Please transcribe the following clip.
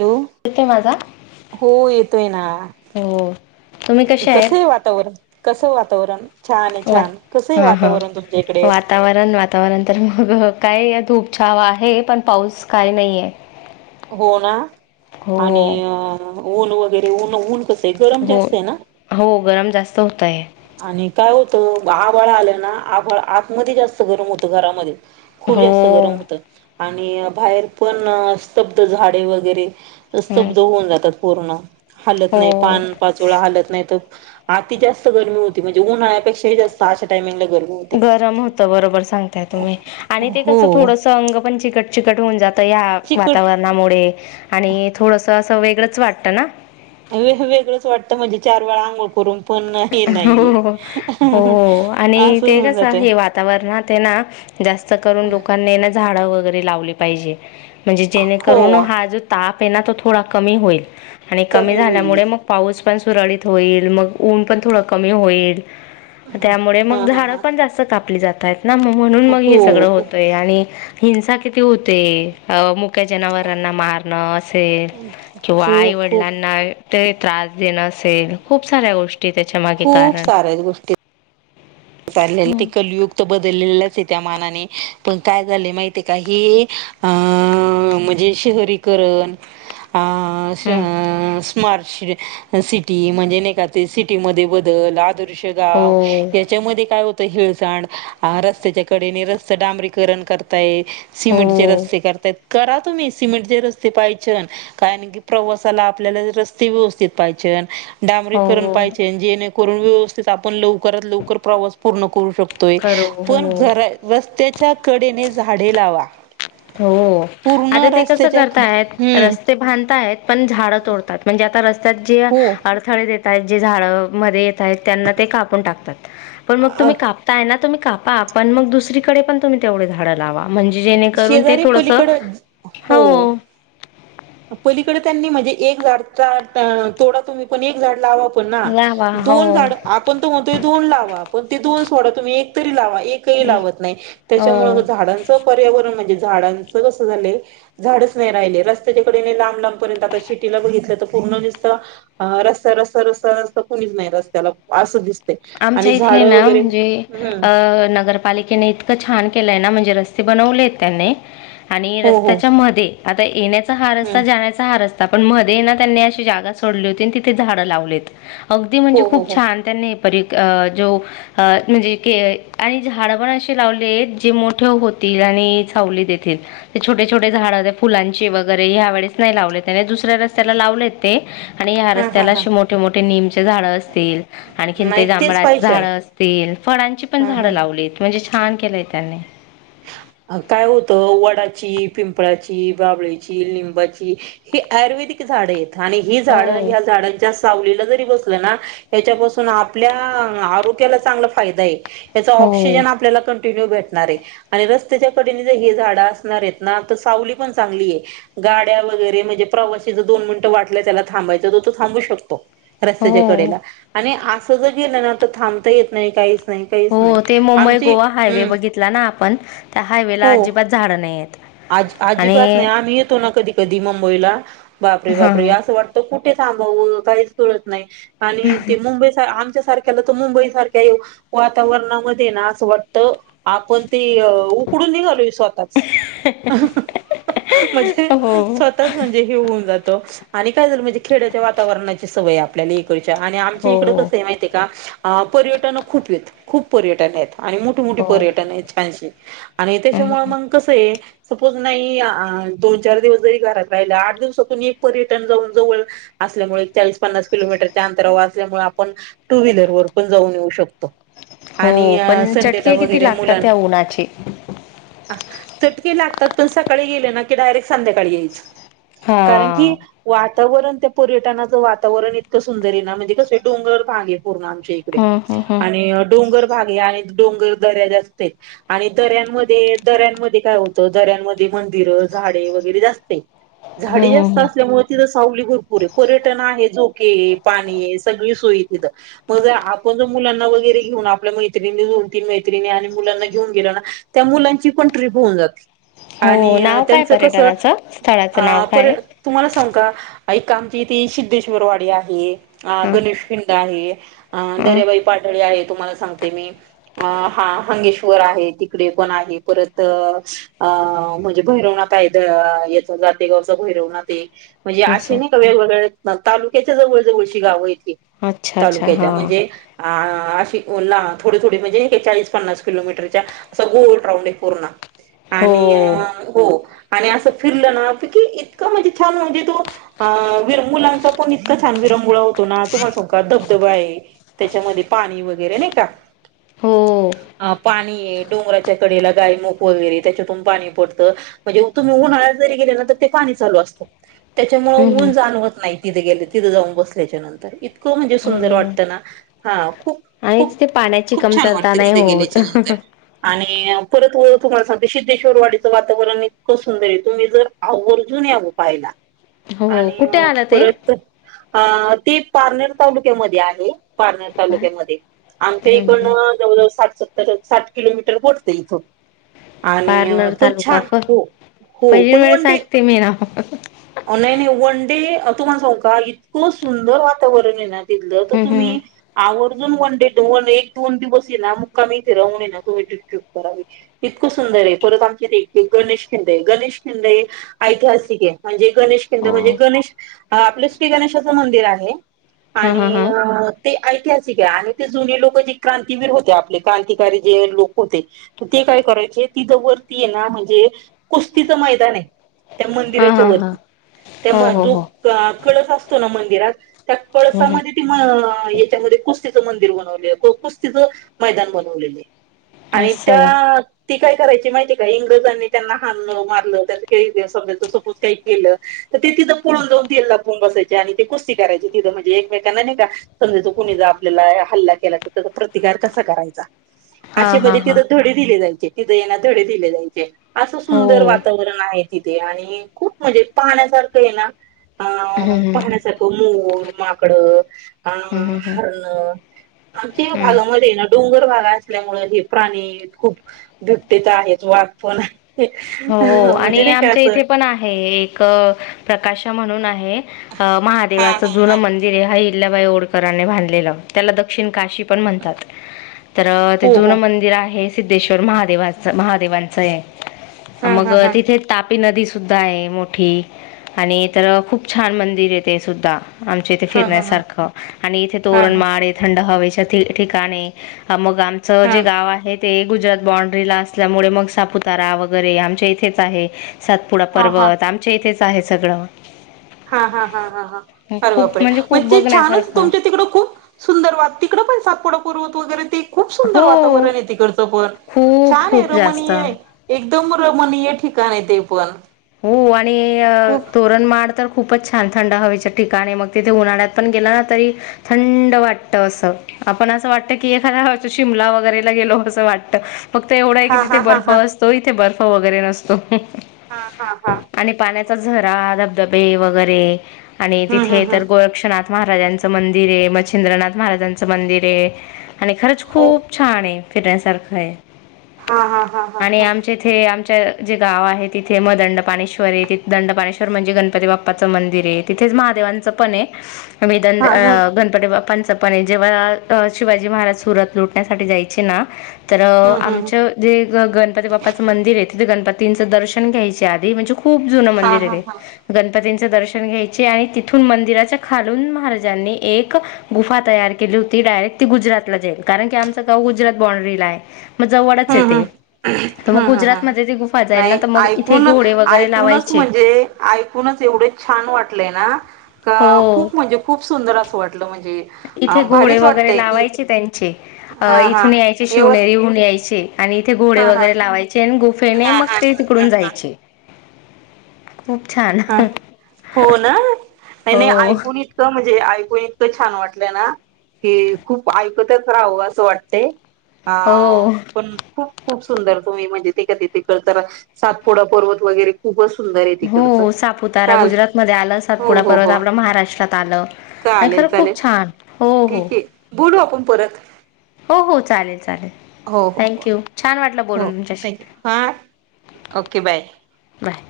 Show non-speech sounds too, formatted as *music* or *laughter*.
Hello येतय माझा हो येतोय ना हो तुम्ही कशा कस आहेत? आहे वातावरण कसं वातावरण छान वा छान कसं हा हा वातावरण तुमच्या इकडे वातावरण वातावरण तर मग काय धूपछावा आहे पण पाऊस काय नाही आहे हो ना आणि ऊन वगैरे ऊन ऊन कसं आहे गरम हो जास्त आहे ना हो गरम जास्त होत आहे आणि काय होतं आभळ आलं ना आभ आतमध्ये जास्त गरम होतं घरामध्ये खूप हो जास्त गरम होत आणि बाहेर पण स्तब्ध झाडे वगैरे हम्म स्तब्ध होऊन जातात कोरोना हलत नाही हो पान पाचोळा हालत नाही तर आति जास्त गरमी होती म्हणजे उन्हाळ्यापेक्षाही जास्त अशामिंग ला गरम होत बरोबर सांगताय तुम्ही आणि ते कसं हो थोडस अंग पण चिकट चिकट होऊन जात या चिकट वातावरणामुळे आणि थोडस असं वेगळंच वाटत ना वेगळंच वाटतं म्हणजे चार वेळा आंघोळ करून पण हे हो नाहीये. हो हो हो आणि असं ते होऊन कस जात हे वातावरणात ना जास्त जास्त करून लोकांनी ना झाडं वगैरे झाडे लावले पाहिजे म्हणजे जेने करून हो हा जो ताप आहे ना तो थोडा कमी होईल. आणि कमी झाल्यामुळे मग पाऊस पण सुरळीत होईल. मग ऊन पण थोडं कमी होईल. त्यामुळे हा मग हा झाड हा पण जास्त कापली जातात वर ना म्हणून हो मग हे सगळं हो होतंय आणि हिंसा किती होतेय. अ मुख्या जनावरांना मारणं असेल किंवा खूप खूप आईवडिलांना ते त्रास देणं असेल खूप साऱ्या गोष्टी. त्याच्या मागे खूप कारण साऱ्या गोष्टी. चालले ते हम्म. कलयुग बदलेलं ते त्या मानाने पण काय झालं माहितीये का हे अं म्हणजे शहरीकरण अ हम्म. *unintelligible* स्मार्ट सिटी म्हणजे नाही का ते सिटीमध्ये बदल आदर्श गाव हो. याच्यामध्ये काय होतं हेळसांड रस्त्याच्या कडे रस्त डांबरीकरण करताय. हो. सिमेंटचे हो. रस्ते करतायेत. करा तुम्ही सिमेटचे रस्ते पाहिजे कारण की प्रवासाला आपल्याला रस्ते व्यवस्थित पाहिजे. डांबरीकरण हो पाहिजे जेणेकरून व्यवस्थित आपण लवकरात लवकर प्रवास पूर्ण करू शकतो खरं. पण हो. खर आहे रस्ते च्या कडेने झाडे लावा. हो पूर्ण आता ते कसं रस्त्याच्या करताय हम्म रस्ते बांधताय पण झाडं तोडतात म्हणजे आता रस्ता जे हो अडथळे देतायेत जे झाड मध्ये त्यांना ते कापून टाकतात पण मग अ तुम्ही कापताय तर कापा पण मग दुसरीकडे पण तुम्ही तेवढे झाडं लावा म्हणजे जेणेकरून ते शेजारी थोडसं पलीकड हो पलीकडे म्हणजे एक झाड तोडा पण तुम्ही पण एक झाड लावा. लावा हो. दोन झाड आपण म्हणतोय दोन लावा आपण ते दोन सोडा तुम्ही एक तरी लावा. एकही लावत नाही त्याच्यामुळे हो. झाडा झाडांचा कसा झाला म्हणजे झाडच नाही राहिले रस्त्याच्या कडेने आता लांब लांब दिसले तर पूर्ण दिसत रस्ता रस्ता रस्ता रस्ता कोणीच नाही रस्त्याला अस दिसत. आमच्या इथे ना म्हणजे हम्म अ नगरपालिकेने इतकं छान केलंय ना म्हणजे रस्ते बनवले त्यांनी आणि हो हो रस्त्याच्या मधे आता येण्याच्या हा हम्म रस्ता जाण्याचा आहे रस्ता पण मध्ये ना त्यांनी अ जागा सोडली होती तिथे झाड लावलेत. अगदी हो म्हणजे हो खूप हो छान त्यांनी. जो म्हणजे आणि झाड पण असे लावलेत आहेत जे मोठे होतात. आणि सावली देतील ते छोटे छोटे झाड फुलांचे वगैरे ह्या वेळेस नाही लावले त्या दुसऱ्या, दुसऱ्या रस्त्याला लावले ते आणि ह्या हा हा रस्त्याला हा अशे मोठे मोठे निमचे झाड असतील. ती नाही तेच जांभळाची पाहिजे झाड असतील फळांची पण हा हा झाडं लावलीत म्हणजे छान केलंय त्यांनी. *inaudible* काय होत वडाची, पिंपळाची, बाबळीची, लिंबाची हि आयुर्वेदिक झाड आणि ही झाड हो या झाडांच्या सावलीला जरी बसलं ना याच्यापासून आपल्या आरोग्याला चांगला फायदा आहे. याचा हो ऑक्सिजन आपल्याला कंटिन्यू भेटणार आहे. आणि रस्त्याच्या कडेने जर हे झाडं असणार आहेत ना तर सावली पण चांगली आहे गाड्या वगैरे म्हणजे प्रवाशी ला जर दोन मिनटं वाटलं त्याला थांबायचं तो थांबू शकतो. रस्त्याच्या हो कडेला आणि असं जर गेलं ना तर थांबता येत नाही काही. हो ते मुंबई गोवा हायवे बघितला ना आपण त्या हायवे ला हो अजिबात झाडं नाही आहेत. आज अजीबात आणि नाही आम्ही येतो ना कधी कधी मुंबईला बापरे बापरे हां असं वाटतं कुठ ठ थांब काही कळत नाही आणि ते मुंबई *unintelligible* आमच्यासारख्या ला तर मुंबई सारख्या वातावरणामध्ये ना असं वाटत आपण. ती उकडून निघालो स्वतःच. म्हणजे हो स्वतःच म्हणजे हे होऊन जाते काय झा म्हणजे खेड्याच्या वातावरणाची सवय आपल्याला आणि आमच्या हो इकड कस माहिती आहे का पर्यटन खूप आहेत खूप पर्यटन आहेत आणि मोठे मोठे हो पर्यटन आहेत छानशी आणि त्याच्यामुळे हम्म. मग कसं आहे सपोज नाही दोन चार दिवस जरी घरात राहिला आठ दिवसातून एक पर्यटन जाऊन जवळ असल्यामुळे चाळीस पन्नास किलोमीटरच्या अंतरावर असल्यामुळे आपण टू व्हीलर वर पण जाऊन येऊ शकतो हो आणि पण संडेला चटके किती वगैरे लागतात मुलां त्या उन्हाचे. चटके पण सकाळी गे क डायरे संध्याकाळी हा. कारण क वातावरण त्या पर्यटनाचं वातावरण इतकं सुंदर आहे ना म्हणजे कसे डोंगर भाग आहे पूर्ण आमच्या इकडे हम्म हम्म हम्म आणि डोंगर गे आणि डोंगर दर्या असत आणि दऱ्यांमध्ये दऱ्यांमध्ये काय होतं दऱ्यांमध्ये मंदिरं झाडे वगैरे जास्त झाडे हम्म हम्म जास्त हम्म. असल्यामुळे तिथं सावली भरपूर आहे पर्यटन आहे जो पा सग सोय तथ मगर आपण ज मुलांना वगरे घेऊन आपल्या मै दोन तीन मैत्रिणी आणि मुलांना घेऊन गेल ना त्या मुलांची पण ट्रीप होऊन जाते हो आणि नाव काय त्यांचं कस पर्यटनाचं स्थळाचं नाव अ काय? तुम्हाला सांग का एक आमची ती सिद्धेश्वर वाडी आहे अ हा गणेश खिंड आहे हा दरेबाई पाटळी आहेत तुम्हाला सांगते मी हा हंगेश्वर आहे तिकडे पण आहे परत तर अ म्हणजे भैरवणा कायदा याचा जाते गावच भैरवणा ते म्हणजे अशी असं नाही का वेगवेग्या तालुक्याच्या जवळ जवळशी गावं अच्छा अच्छा हा तालुक्याच्या म्हणजे अ अशी ना थोडे थोडे म्हणजे चाळीस पन्नास किलोमीटरच्या असा गोल राऊंड आहे पूर्ण हो. आणि हो आणि असं फिरलं ना पैकी इतका म्हणजे छान म्हणजे तोर मुलांचा पण इतका छान छानविरंगोळा होतो ना तुम्हाला स का बधबा आहे त्याच्यामध्ये पाणी वगैरे नाही का हो अ पाणी आहे डोंगराच्या कडेला गाय मक वगैरे त्याच्यातून पाणी पडतं म्हणजे तुम्ही उन्हाळ्यात जरी गेले ना तर ते पाणी चालू असत त्याच्यामु हम्म हम्म ऊन जाणवत नाही तिथे गेले तिथं जाऊन बसल्याच्या नंतर इतकं म्हणजे सुंदर हो वाटतं ना हा खूप आणि खूप तिथे पाण्याची खूप छान कमतरता वाटतं नाही तिथे होत. गेल्याच्या नंतर आणि परत तुम्हाला सांगते सिद्धेश्वरवाडीचं वातावरण इतकं सुंदर आहे तुम्ही जर आवर्जून यावं पाहायला हो आणि कुठे आलं ते? परत अ ती पारनेर तालुक्यामध्ये आहे पारनेर तालुक्यामध्ये आमच्या इकड जवळजवळ सात सत्तर साठ किलोमीटर बडते इथं आणि पारनेर तू तालुका छान फ होू हो पहिली पण वेळेस वन ऐकते मी नाव. ऑनलाईन वन तुमला सग का इतकं सुंदर वातावरण आहे ना तथलं तर हम्म हम्म तुम्ही आ अजून वन डेोन एक दोन दिवस ये ना मुक्काम इथे राहून ये ना तु्हीपप करावी इतकं सुंदर आहे परत आमच्या गणेश खिंड गणेश खिंड ऐतिहासिक आहे म्हणजे गणेश केंद्र हो म्हणजे गणेश आपलं श्री गणेशाचं मंदिर आहे हा हा आणि हा ते ऐतिहासिक आहे आणि ते जुने लोक जे क्रांतीवीर होते आपले क्रांतिकारी जे लोक होते ते काय करायचे तिथं वरती ये ना म्हणजे कुस्तीचं मैदान आहे त्या हा मंदिराच्या हा हा. वरती त्या हो म हो जो हो कळस असतो ना मंदिरात त्या हम्म कळसामध्ये हम्म त म याच्यामध्ये कुस्तीचं मंदिर बनवले कुस्तीचं मैदान बनवलेलं आहे असं त्या ती काय करायची मा कानी त्यांना मज का के तर तिथ पुळून जाऊन ति लापून बसायचे आणि ते कुस्ती करायची तिथं म्हणजे एकमेकांना नाही का समजाचो कुणी जा आपल्याला हल्ला केला तर त्याचा प्रतिकार कसा करायचा हा हा हा ध दिले जायचे ति येना धडे दिले जायचे असं हो सुंदर वातावरण नाही तिथे आणि खूप म्हणजे पाहण्यासारखं आहे ना हम्म अं हम्म पाहण्यासारखं मोर माकडं अ हम्म हम्म हम्म हरण आमच्या हम्म भागामध्ये ना डोंगर भाग असल्यामुळे हे प्राणी खूप बुबट्याच आहेत वाघ पण हो म्हणजे आणि नाही का आमच्या असं इथे पण आहे एक प्रकाश म्हणून आहे महादेवाच जु मंदिर हा बाई ओडकरांने भांधलेलं त्याला दक्षिण काशी म्हणतात तर हो ज हो मंदिर आहे सिद्धेश्वर महादेवा महादेवांच आहे हा मग हा हा तिथे तापी नदी सुद्धा आहे मोठी आणि तर खूप छान मंदिर आहे ते सुद्धा आमच्या इथे हा हा हा फिरण्यासारखं आणि इथे तोरण हा माळे थंड हवेच्या ठिकाणे मग आमचं हा जे गाव आहे ते गुजरात बांड्री ला असल्यामुळे मग सापुतारा आव वगैरे आमच्या इथेच आहे सातपुडा हा हा पर्वत आमच्या इथेच आहे सगळं हा हा हा ह हा अरे वापर खूप आहे म्हणजे मण खूप ते छानच बघण्यासारखं तुमच्या तिकडं खूप सुंदर वा तिकड पण सातपडारव वगैे ते खूप सुंदर हो वातावरण आहे तिकडचं पण खूप छान आहे खूप जास्त रमणीय एक उदमरमनी या ठिकाण आहे ते पण हो आणि खूप तोरण माड तर खूपच छान थंड हवेच्या ठिकाणी मग तिथे उन्हाळ्यात पण गेला ना तरी थंड वाटत असं आपण असं वाटतं की एखाद्या वच शिमला वगैरेला गेलो असं वाटतं फक्त एवढा आहे की हा तिथे हा हा बर्फ हा असतो इथे बर्फ वगैरे नसतो हा हा हा आणि पाण्याचा झरा धबधबे वगैरे आणि हम्म तिथे हम्म हम्म तर गोरक्षनाथ महाराजांचं मंदिर आहे मच्छिंद्रनाथ महाराजांचं मंदिर आहे आणि खरंच हो खूप छान आहे फिटण्यास सारखं आहे हा हा हा हा आणि आमच्या इथे आमच्या जे गाव आहेत तिथे मग दंडपाणेश्वर आहे तिथ दंडपाणेश्वर म्हणजे गणपती बाप्पाचं मंदिर आहे तिथेच महादेवांचं पण आहे द हा हा गणपती बा्प प जेव्हा शिवाजी महाराज सुरत लुटण्यासाठी जायचे ना तर हम्म हम्म आमचं जे ग गणपती बाप्पाचं मंदिर आहे तिथे गणपतींचं दर्शन घ्यायचे आधी म्हणजे खूप जु हा मंदिर हा आहे हा र गणपतीच दर्शन घ्यायचे आणि तिथून मंदिराच्या खालून महाराजांनी एक गुफा तयार केली डायरेक्टी गुरातला जाईल कारणी आमच गाव गुजरात बंडला मग जवळच य हम्म ते हम्म तर मग गुजरातमध्येध्ये ती गुफा जाईल ना तर मग इथे ण घोडे वगैरे ऐकूनच लावायचे म्हणजे ऐकूनच एवढे छान वाटलेय ना अ हो खूप म्हणजे खूप सुंदर असं वाटलं म्हणजे अ इथे घोडे भारीच वगैरे वाटतय की लावायचे त्यांचे अ हा हा इथून यायचे एव शिवनेरीहन यायचे आणि इथे हा घोडे हा वगैरे लावायचे आणि गोफेने हा मग हा ते ह तिकडून ह जायचे खूप छान ह हो ना नाही नाही हो ऐकून इतकं म्हणजे इतकं छान वाटलं ना की खूप ऐकतच राहावं असं वाटत अ हो पण खूप खूप सुंदर तुम्ही म्हणजे तेध त कत सातपोडा पर्वत वगैरे खूपच सुंदर आहे तिकड हो सापुतारा गुजरात मध्ये आलं सातपुडा हो पर्वत हो आपलं महाराष्ट्रात आलं आणि चालेल खरं खूप चालेल छान हो हो ठीक आहे बोलू आपण परत हो हो चालेल चालेल हो हो हो थँक्यू छान वाटलं हो बोलून तुमच्याशी थँक्यू हां ओके बाय बाय